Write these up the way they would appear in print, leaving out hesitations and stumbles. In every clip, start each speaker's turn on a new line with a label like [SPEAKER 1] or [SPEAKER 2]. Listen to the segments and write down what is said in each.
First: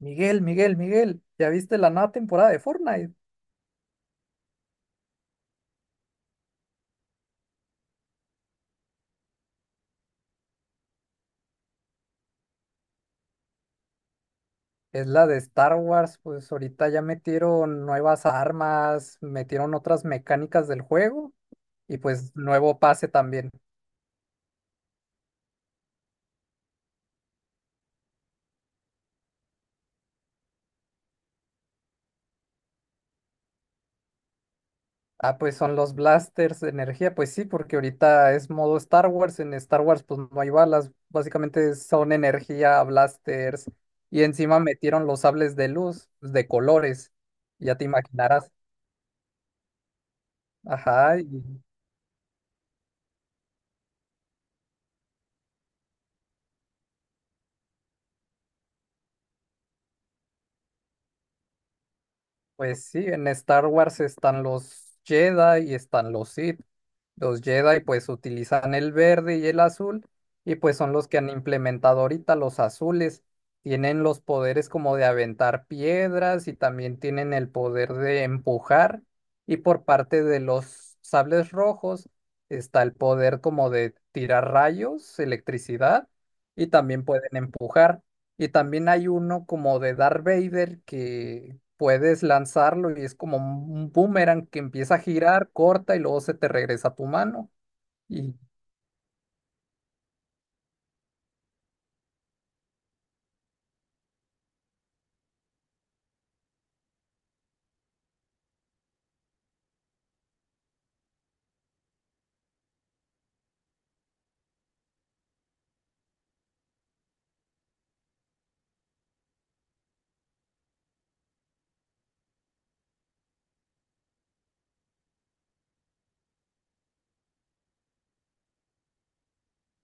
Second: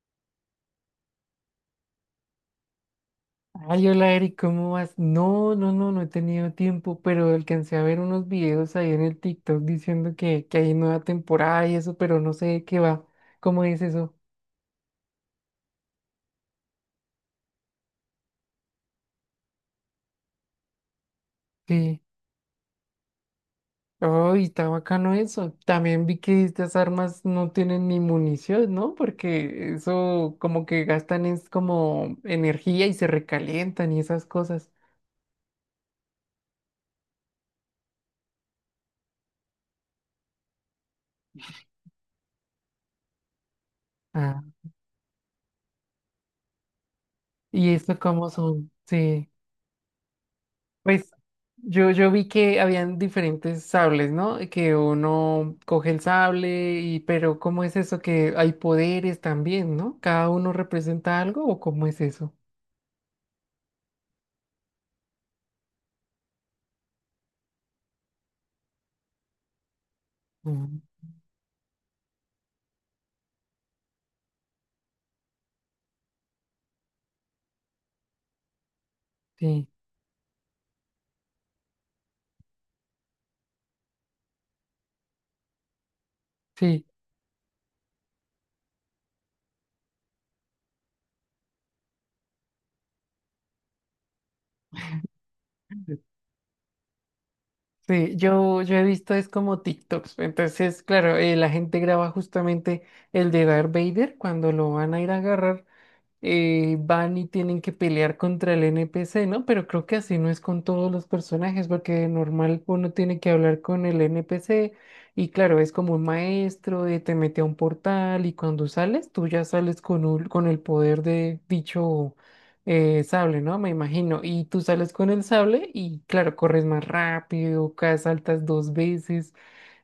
[SPEAKER 1] Miguel, Miguel, Miguel, ¿ya viste la nueva temporada de Fortnite?
[SPEAKER 2] Ay, hola Eric, ¿cómo vas? No, no, no, no he tenido tiempo, pero alcancé a ver unos videos ahí en el TikTok diciendo que hay nueva temporada y eso, pero no sé de qué va. ¿Cómo es eso?
[SPEAKER 1] Es la de Star Wars, pues ahorita ya metieron nuevas armas, metieron otras mecánicas del juego y
[SPEAKER 2] Sí.
[SPEAKER 1] pues nuevo pase también.
[SPEAKER 2] Ay, está bacano eso. También vi que estas armas no tienen ni munición, ¿no? Porque eso como que gastan es como energía y se recalientan y esas cosas.
[SPEAKER 1] Ah, pues son los blasters de energía, pues sí, porque ahorita es modo Star Wars, en Star Wars pues no hay balas, básicamente son energía, blasters y
[SPEAKER 2] Ah,
[SPEAKER 1] encima metieron los sables de luz pues, de colores,
[SPEAKER 2] ¿y
[SPEAKER 1] ya te
[SPEAKER 2] esto cómo
[SPEAKER 1] imaginarás.
[SPEAKER 2] son? Sí. Pues
[SPEAKER 1] Ajá. Y
[SPEAKER 2] yo vi que habían diferentes sables, ¿no? Que uno coge el sable y, pero ¿cómo es eso que hay poderes también, ¿no? ¿Cada uno representa algo o cómo es eso?
[SPEAKER 1] pues sí, en Star Wars están los Jedi y están los Sith. Los Jedi pues utilizan el verde y el azul y pues
[SPEAKER 2] Mm,
[SPEAKER 1] son los que han implementado ahorita los azules. Tienen los poderes como de aventar piedras y también tienen el poder de empujar. Y
[SPEAKER 2] sí,
[SPEAKER 1] por parte de los sables rojos está el poder como de tirar rayos, electricidad y
[SPEAKER 2] sí.
[SPEAKER 1] también pueden empujar. Y también hay uno como de Darth Vader que puedes lanzarlo y es como un boomerang que empieza a girar, corta y luego se te regresa a tu mano.
[SPEAKER 2] Sí,
[SPEAKER 1] Y
[SPEAKER 2] yo he visto es como TikToks. Entonces, claro, la gente graba justamente el de Darth Vader cuando lo van a ir a agarrar, van y tienen que pelear contra el NPC, ¿no? Pero creo que así no es con todos los personajes, porque de normal uno tiene que hablar con el NPC y claro, es como un maestro, de te mete a un portal y cuando sales, tú ya sales con, con el poder de dicho, sable, ¿no? Me imagino. Y tú sales con el sable y claro, corres más rápido, caes, saltas dos veces.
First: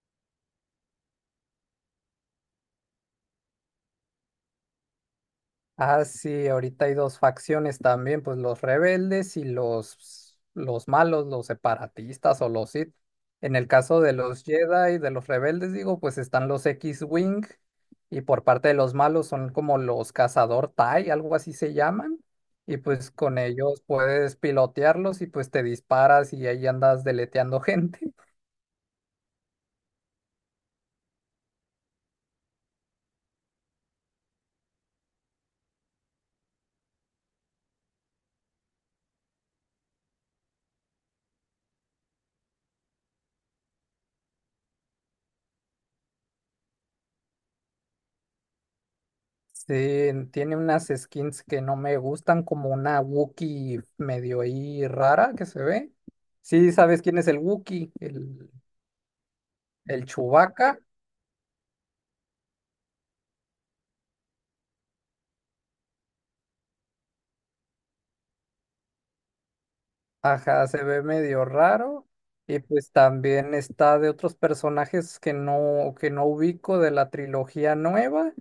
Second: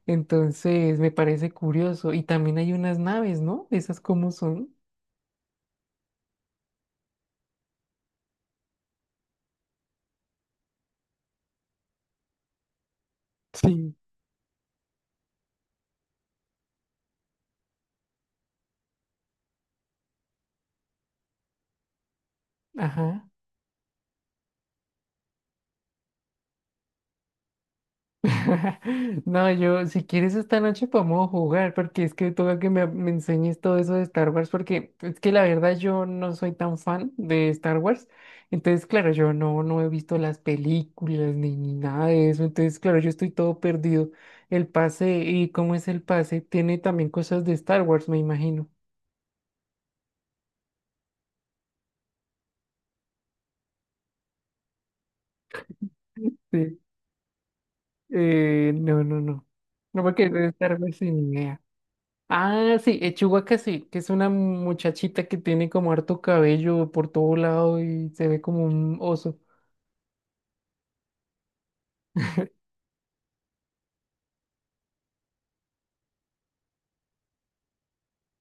[SPEAKER 2] Entonces, me parece curioso. Y también hay unas naves, ¿no? ¿Esas cómo son?
[SPEAKER 1] ah, sí, ahorita hay dos facciones también, pues los rebeldes y los malos, los separatistas o los Sith. En el
[SPEAKER 2] Sí.
[SPEAKER 1] caso de los Jedi, de los rebeldes, digo, pues están los X-Wing y por parte de los malos son como los cazador tie, algo así se llaman. Y pues
[SPEAKER 2] Ajá.
[SPEAKER 1] con ellos puedes pilotearlos y pues te disparas y ahí andas deleteando gente.
[SPEAKER 2] No, yo, si quieres esta noche podemos jugar, porque es que toca que me enseñes todo eso de Star Wars, porque es que la verdad yo no soy tan fan de Star Wars. Entonces, claro, yo no he visto las películas ni nada de eso. Entonces, claro, yo estoy todo perdido. El pase, ¿y cómo es el pase? Tiene también cosas de Star Wars, me imagino.
[SPEAKER 1] Sí, en- tiene unas skins que no me gustan, como una Wookiee medio ahí rara que se ve. Sí,
[SPEAKER 2] Sí.
[SPEAKER 1] ¿sabes quién es el Wookiee?
[SPEAKER 2] No, no, no. No,
[SPEAKER 1] El
[SPEAKER 2] porque de
[SPEAKER 1] Chewbacca.
[SPEAKER 2] Star Wars sin idea. Ah, sí, Chihuahua sí, que es una muchachita que tiene como harto cabello por todo lado y se ve como un oso.
[SPEAKER 1] Ajá, se ve medio raro. Y pues también está de otros personajes que no ubico de la trilogía nueva.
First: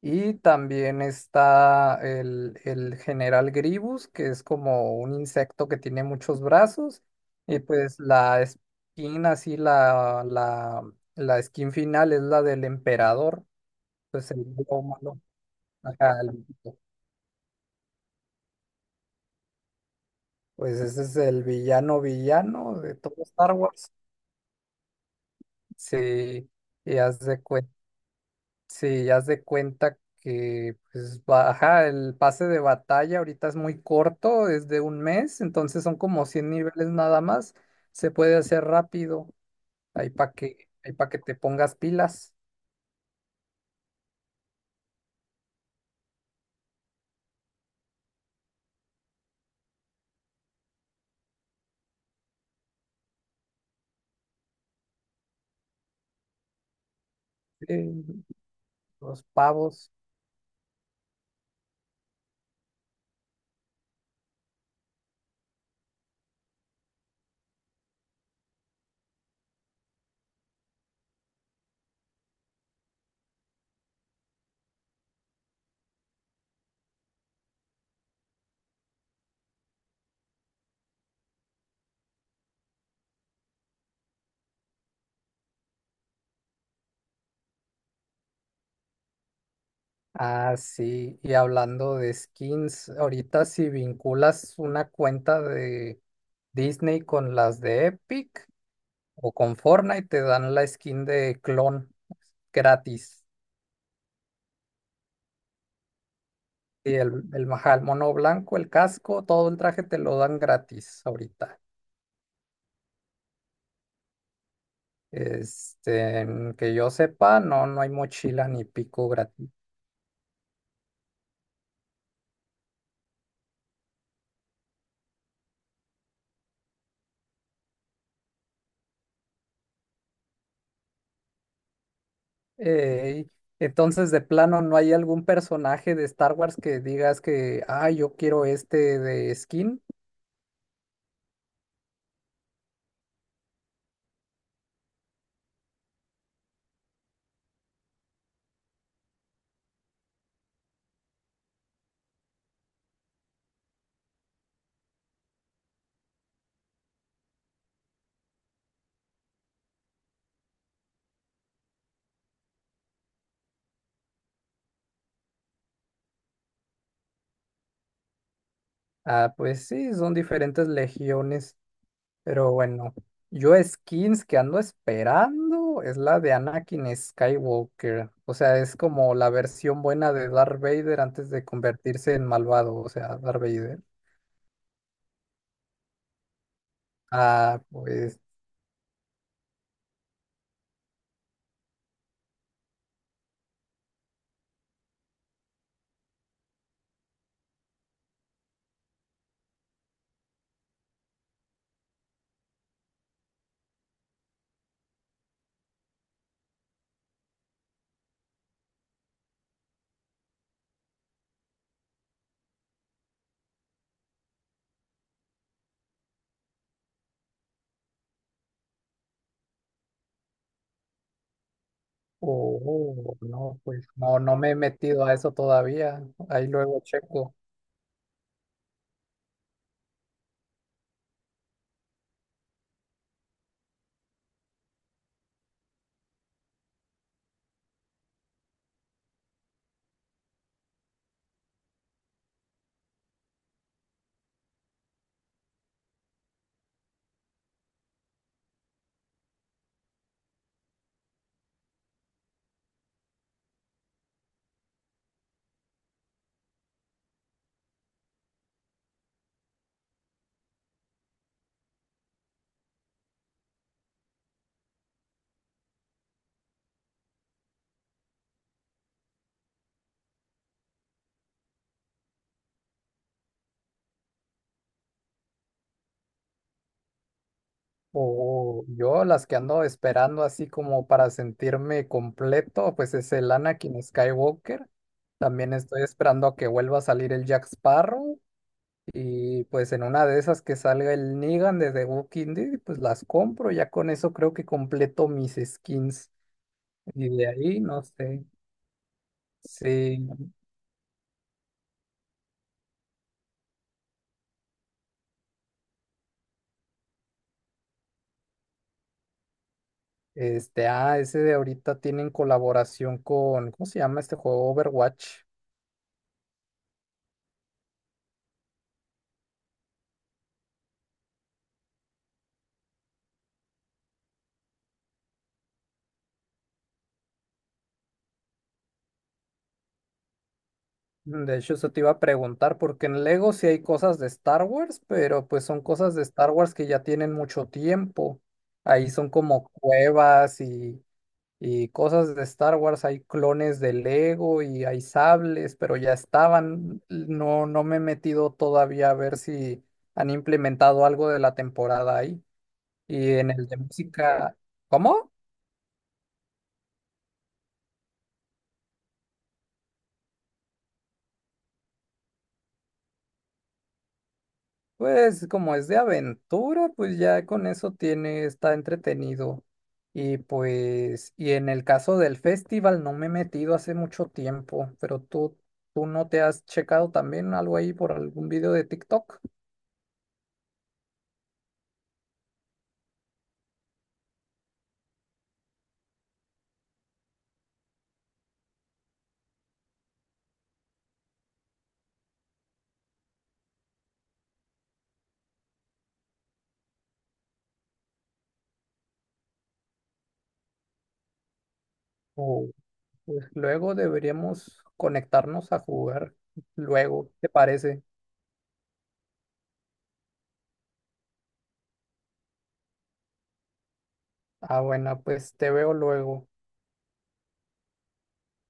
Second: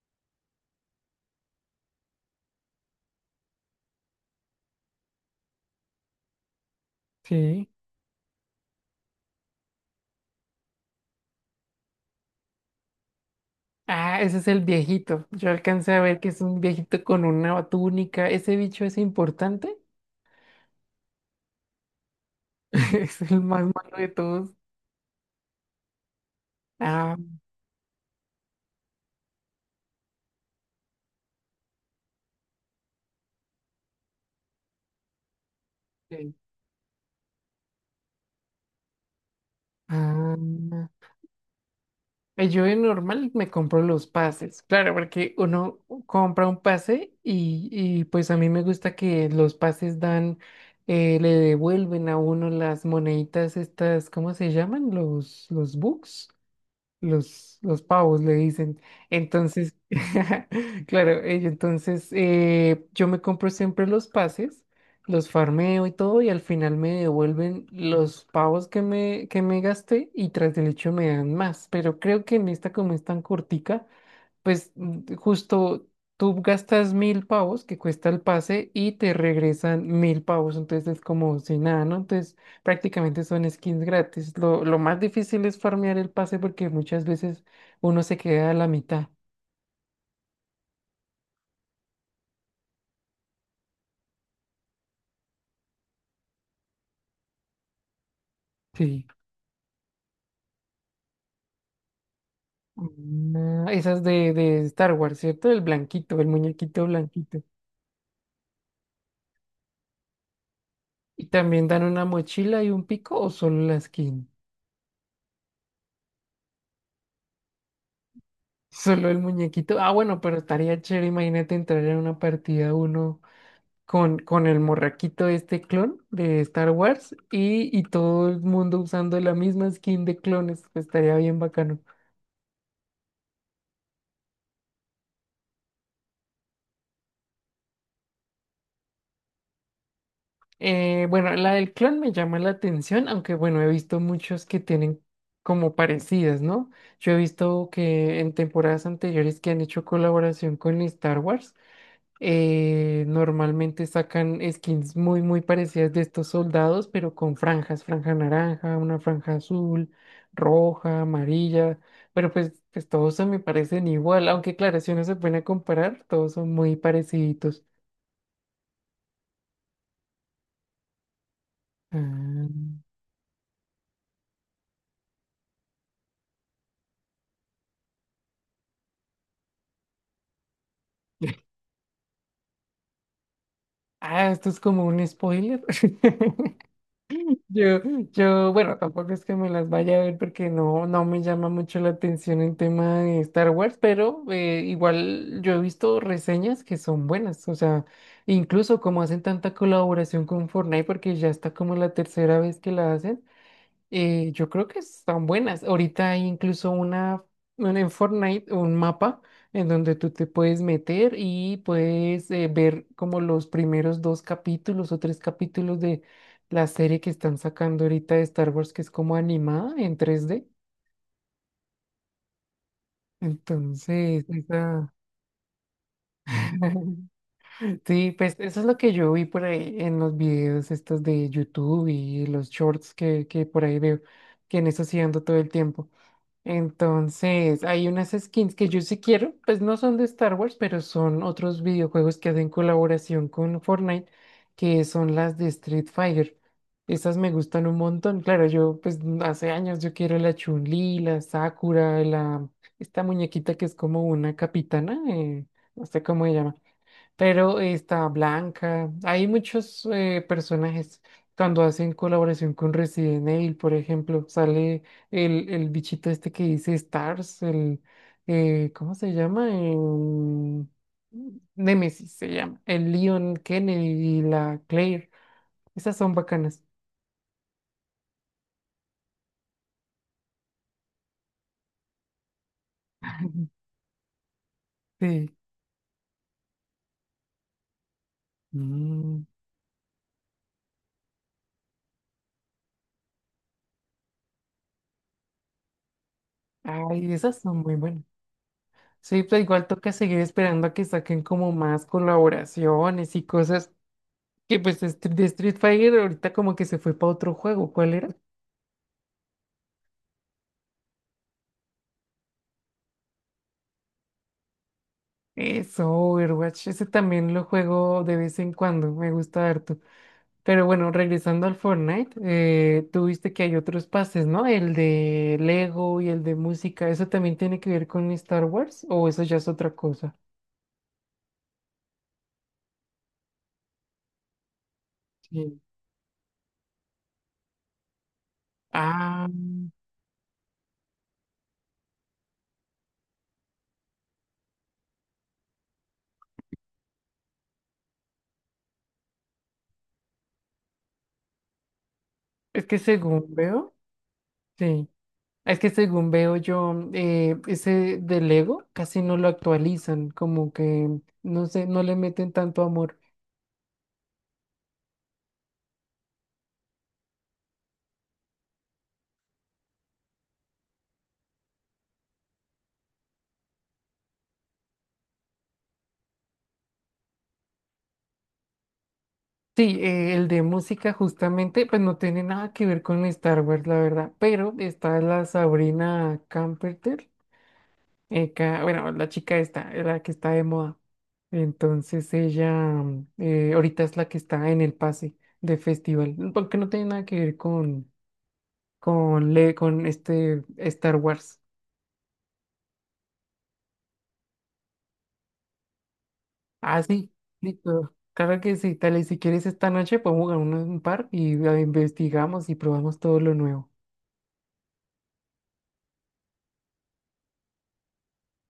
[SPEAKER 1] Y también está el general Gribus, que es como un insecto que tiene muchos brazos. Y
[SPEAKER 2] Sí.
[SPEAKER 1] pues la skin así la skin final es la del emperador.
[SPEAKER 2] Ah,
[SPEAKER 1] Pues
[SPEAKER 2] ese
[SPEAKER 1] el
[SPEAKER 2] es el
[SPEAKER 1] malo, malo.
[SPEAKER 2] viejito. Yo alcancé a ver
[SPEAKER 1] Ajá,
[SPEAKER 2] que
[SPEAKER 1] el
[SPEAKER 2] es un
[SPEAKER 1] viejito,
[SPEAKER 2] viejito con una túnica. ¿Ese bicho es importante?
[SPEAKER 1] pues ese es el villano villano de todo
[SPEAKER 2] Es el
[SPEAKER 1] Star
[SPEAKER 2] más
[SPEAKER 1] Wars.
[SPEAKER 2] malo de todos.
[SPEAKER 1] Sí, y
[SPEAKER 2] Ah,
[SPEAKER 1] haz de hace, sí, ya haz de cuenta que, pues, va- ajá, el pase de batalla ahorita es muy corto, es de un mes, entonces son como
[SPEAKER 2] ok.
[SPEAKER 1] 100 niveles nada más. Se puede hacer rápido, ahí para ahí
[SPEAKER 2] Ah.
[SPEAKER 1] para que te pongas pilas,
[SPEAKER 2] Yo de normal me compro los pases, claro, porque uno compra un pase y pues a mí me gusta que los pases dan, le devuelven a uno las moneditas estas, ¿cómo se llaman? Los bucks. Los pavos
[SPEAKER 1] eh,
[SPEAKER 2] le dicen.
[SPEAKER 1] los
[SPEAKER 2] Entonces,
[SPEAKER 1] pavos.
[SPEAKER 2] claro, ello, entonces, yo me compro siempre los pases, los farmeo y todo, y al final me devuelven los pavos que me gasté y tras del hecho me dan más. Pero creo que en esta, como es tan cortica, pues, justo tú gastas mil pavos que cuesta el pase y te regresan mil pavos, entonces es como si nada, ¿no? Entonces prácticamente son skins gratis. Lo más difícil es farmear el pase porque muchas veces uno se queda a la mitad.
[SPEAKER 1] Ah, sí, y hablando de skins, ahorita si vinculas una cuenta de Disney con las de Epic
[SPEAKER 2] Sí.
[SPEAKER 1] o con Fortnite, te dan la skin de clon gratis.
[SPEAKER 2] Ah, esas de Star Wars, ¿cierto? El blanquito, el muñequito
[SPEAKER 1] Sí,
[SPEAKER 2] blanquito.
[SPEAKER 1] el majal, mono blanco, el casco, todo el traje te lo dan gratis
[SPEAKER 2] Y
[SPEAKER 1] ahorita.
[SPEAKER 2] también dan una mochila y un pico o solo la skin.
[SPEAKER 1] Este, que yo sepa, no, no hay mochila ni
[SPEAKER 2] Solo
[SPEAKER 1] pico
[SPEAKER 2] el
[SPEAKER 1] gratis.
[SPEAKER 2] muñequito. Ah, bueno, pero estaría chévere, imagínate entrar en una partida uno con el morraquito este clon de Star Wars y todo el mundo usando la misma skin de clones, pues estaría bien bacano.
[SPEAKER 1] Ey, entonces, de plano, ¿no hay algún personaje de Star Wars que digas que, ah, yo quiero este de skin?
[SPEAKER 2] Bueno, la del clon me llama la atención, aunque bueno, he visto muchos que tienen como parecidas, ¿no? Yo he visto que en temporadas anteriores que han hecho colaboración con Star Wars, normalmente sacan skins muy, muy parecidas de estos soldados, pero con franjas, franja naranja, una franja azul, roja, amarilla, pero pues todos se me parecen igual, aunque claro, si uno se pone a comparar, todos son muy parecidos.
[SPEAKER 1] Ah, pues sí, son diferentes legiones.
[SPEAKER 2] Ah,
[SPEAKER 1] Pero bueno, yo skins que ando esperando es la de Anakin Skywalker. O sea, es como la versión buena de Darth Vader antes de convertirse en malvado, o sea, Darth Vader.
[SPEAKER 2] ah, esto es como un spoiler.
[SPEAKER 1] Ah,
[SPEAKER 2] Yo,
[SPEAKER 1] pues,
[SPEAKER 2] yo, bueno, tampoco es que me las vaya a ver porque no me llama mucho la atención el tema de Star Wars, pero, igual yo he visto reseñas que son buenas, o sea, incluso como hacen tanta colaboración con Fortnite porque ya está como la tercera vez que la hacen. Yo creo que están buenas. Ahorita hay incluso una en Fortnite, un mapa en donde tú te puedes meter y puedes, ver como los primeros dos capítulos o tres capítulos de la serie que están sacando ahorita de Star Wars, que es como animada en 3D.
[SPEAKER 1] oh, no, pues no,
[SPEAKER 2] Entonces,
[SPEAKER 1] no me he metido a eso todavía. Ahí luego checo.
[SPEAKER 2] sí, pues eso es lo que yo vi por ahí en los videos estos de YouTube y los shorts que por ahí veo, que en eso sí ando todo el tiempo. Entonces, hay unas skins que yo sí quiero, pues no son de Star Wars, pero son otros videojuegos que hacen colaboración con Fortnite, que son las de Street Fighter. Esas me gustan un montón. Claro, yo pues hace años yo quiero la Chun-Li, la Sakura, la esta muñequita que es como una capitana, no sé cómo se llama. Pero está Blanca. Hay muchos, personajes. Cuando hacen colaboración con Resident Evil, por ejemplo, sale el bichito este que dice Stars, el, ¿cómo se llama? Nemesis se llama. El Leon Kennedy y la Claire. Esas son bacanas.
[SPEAKER 1] O yo las que ando esperando así como para sentirme completo, pues es el
[SPEAKER 2] Ujú.
[SPEAKER 1] Anakin Skywalker.
[SPEAKER 2] Sí.
[SPEAKER 1] También estoy esperando a que vuelva a salir el Jack Sparrow.
[SPEAKER 2] Mm.
[SPEAKER 1] Y pues en una de esas que salga el Negan de The Walking Dead, pues las compro. Ya con eso creo que completo mis skins. Y
[SPEAKER 2] Ay,
[SPEAKER 1] de
[SPEAKER 2] esas son
[SPEAKER 1] ahí,
[SPEAKER 2] muy
[SPEAKER 1] no
[SPEAKER 2] buenas.
[SPEAKER 1] sé.
[SPEAKER 2] Sí, pero igual toca
[SPEAKER 1] Sí.
[SPEAKER 2] seguir esperando a que saquen como más colaboraciones y cosas. Que pues, de Street Fighter ahorita como que se fue para otro juego. ¿Cuál era?
[SPEAKER 1] Este, ah, ese de ahorita tienen colaboración con, ¿cómo se llama este juego? Overwatch.
[SPEAKER 2] Eso, Overwatch. Ese también lo juego de vez en cuando. Me gusta harto. Pero bueno, regresando al Fortnite, tú viste que hay otros pases, ¿no? El de Lego y el de música. ¿Eso también tiene que ver con Star Wars? ¿O eso ya es otra cosa?
[SPEAKER 1] Mm, de hecho, eso te iba a preguntar, porque en Lego sí hay cosas de Star Wars, pero pues
[SPEAKER 2] Sí.
[SPEAKER 1] son cosas de Star Wars que ya tienen mucho tiempo. Ahí son
[SPEAKER 2] Ah,
[SPEAKER 1] como cuevas y cosas de Star Wars, hay clones de Lego y hay sables, pero ya estaban. No, no me he metido todavía a ver si han implementado algo de la temporada ahí.
[SPEAKER 2] es que
[SPEAKER 1] Y en
[SPEAKER 2] según
[SPEAKER 1] el de
[SPEAKER 2] veo,
[SPEAKER 1] música,
[SPEAKER 2] sí.
[SPEAKER 1] ¿cómo?
[SPEAKER 2] Es que según veo yo, ese del Lego casi no lo actualizan, como que no sé, no le meten tanto amor.
[SPEAKER 1] Pues como es de aventura, pues ya con eso tiene, está entretenido. Y pues, y en el caso del festival no me he metido hace mucho tiempo, pero tú no te has checado también algo ahí por algún video de TikTok.
[SPEAKER 2] Sí, el de música justamente, pues no tiene nada que ver con Star Wars, la verdad, pero está la Sabrina Carpenter, bueno, la chica esta, la que está de moda. Entonces ella, ahorita es la que está en el pase de festival, porque no tiene nada que ver con, con este Star Wars.
[SPEAKER 1] Pues luego deberíamos conectarnos a jugar.
[SPEAKER 2] Ah,
[SPEAKER 1] Luego,
[SPEAKER 2] sí,
[SPEAKER 1] ¿te parece?
[SPEAKER 2] listo. Claro que sí, tal y si quieres esta noche podemos jugar un par y, investigamos y probamos todo lo nuevo.
[SPEAKER 1] Ah, bueno, pues te veo luego.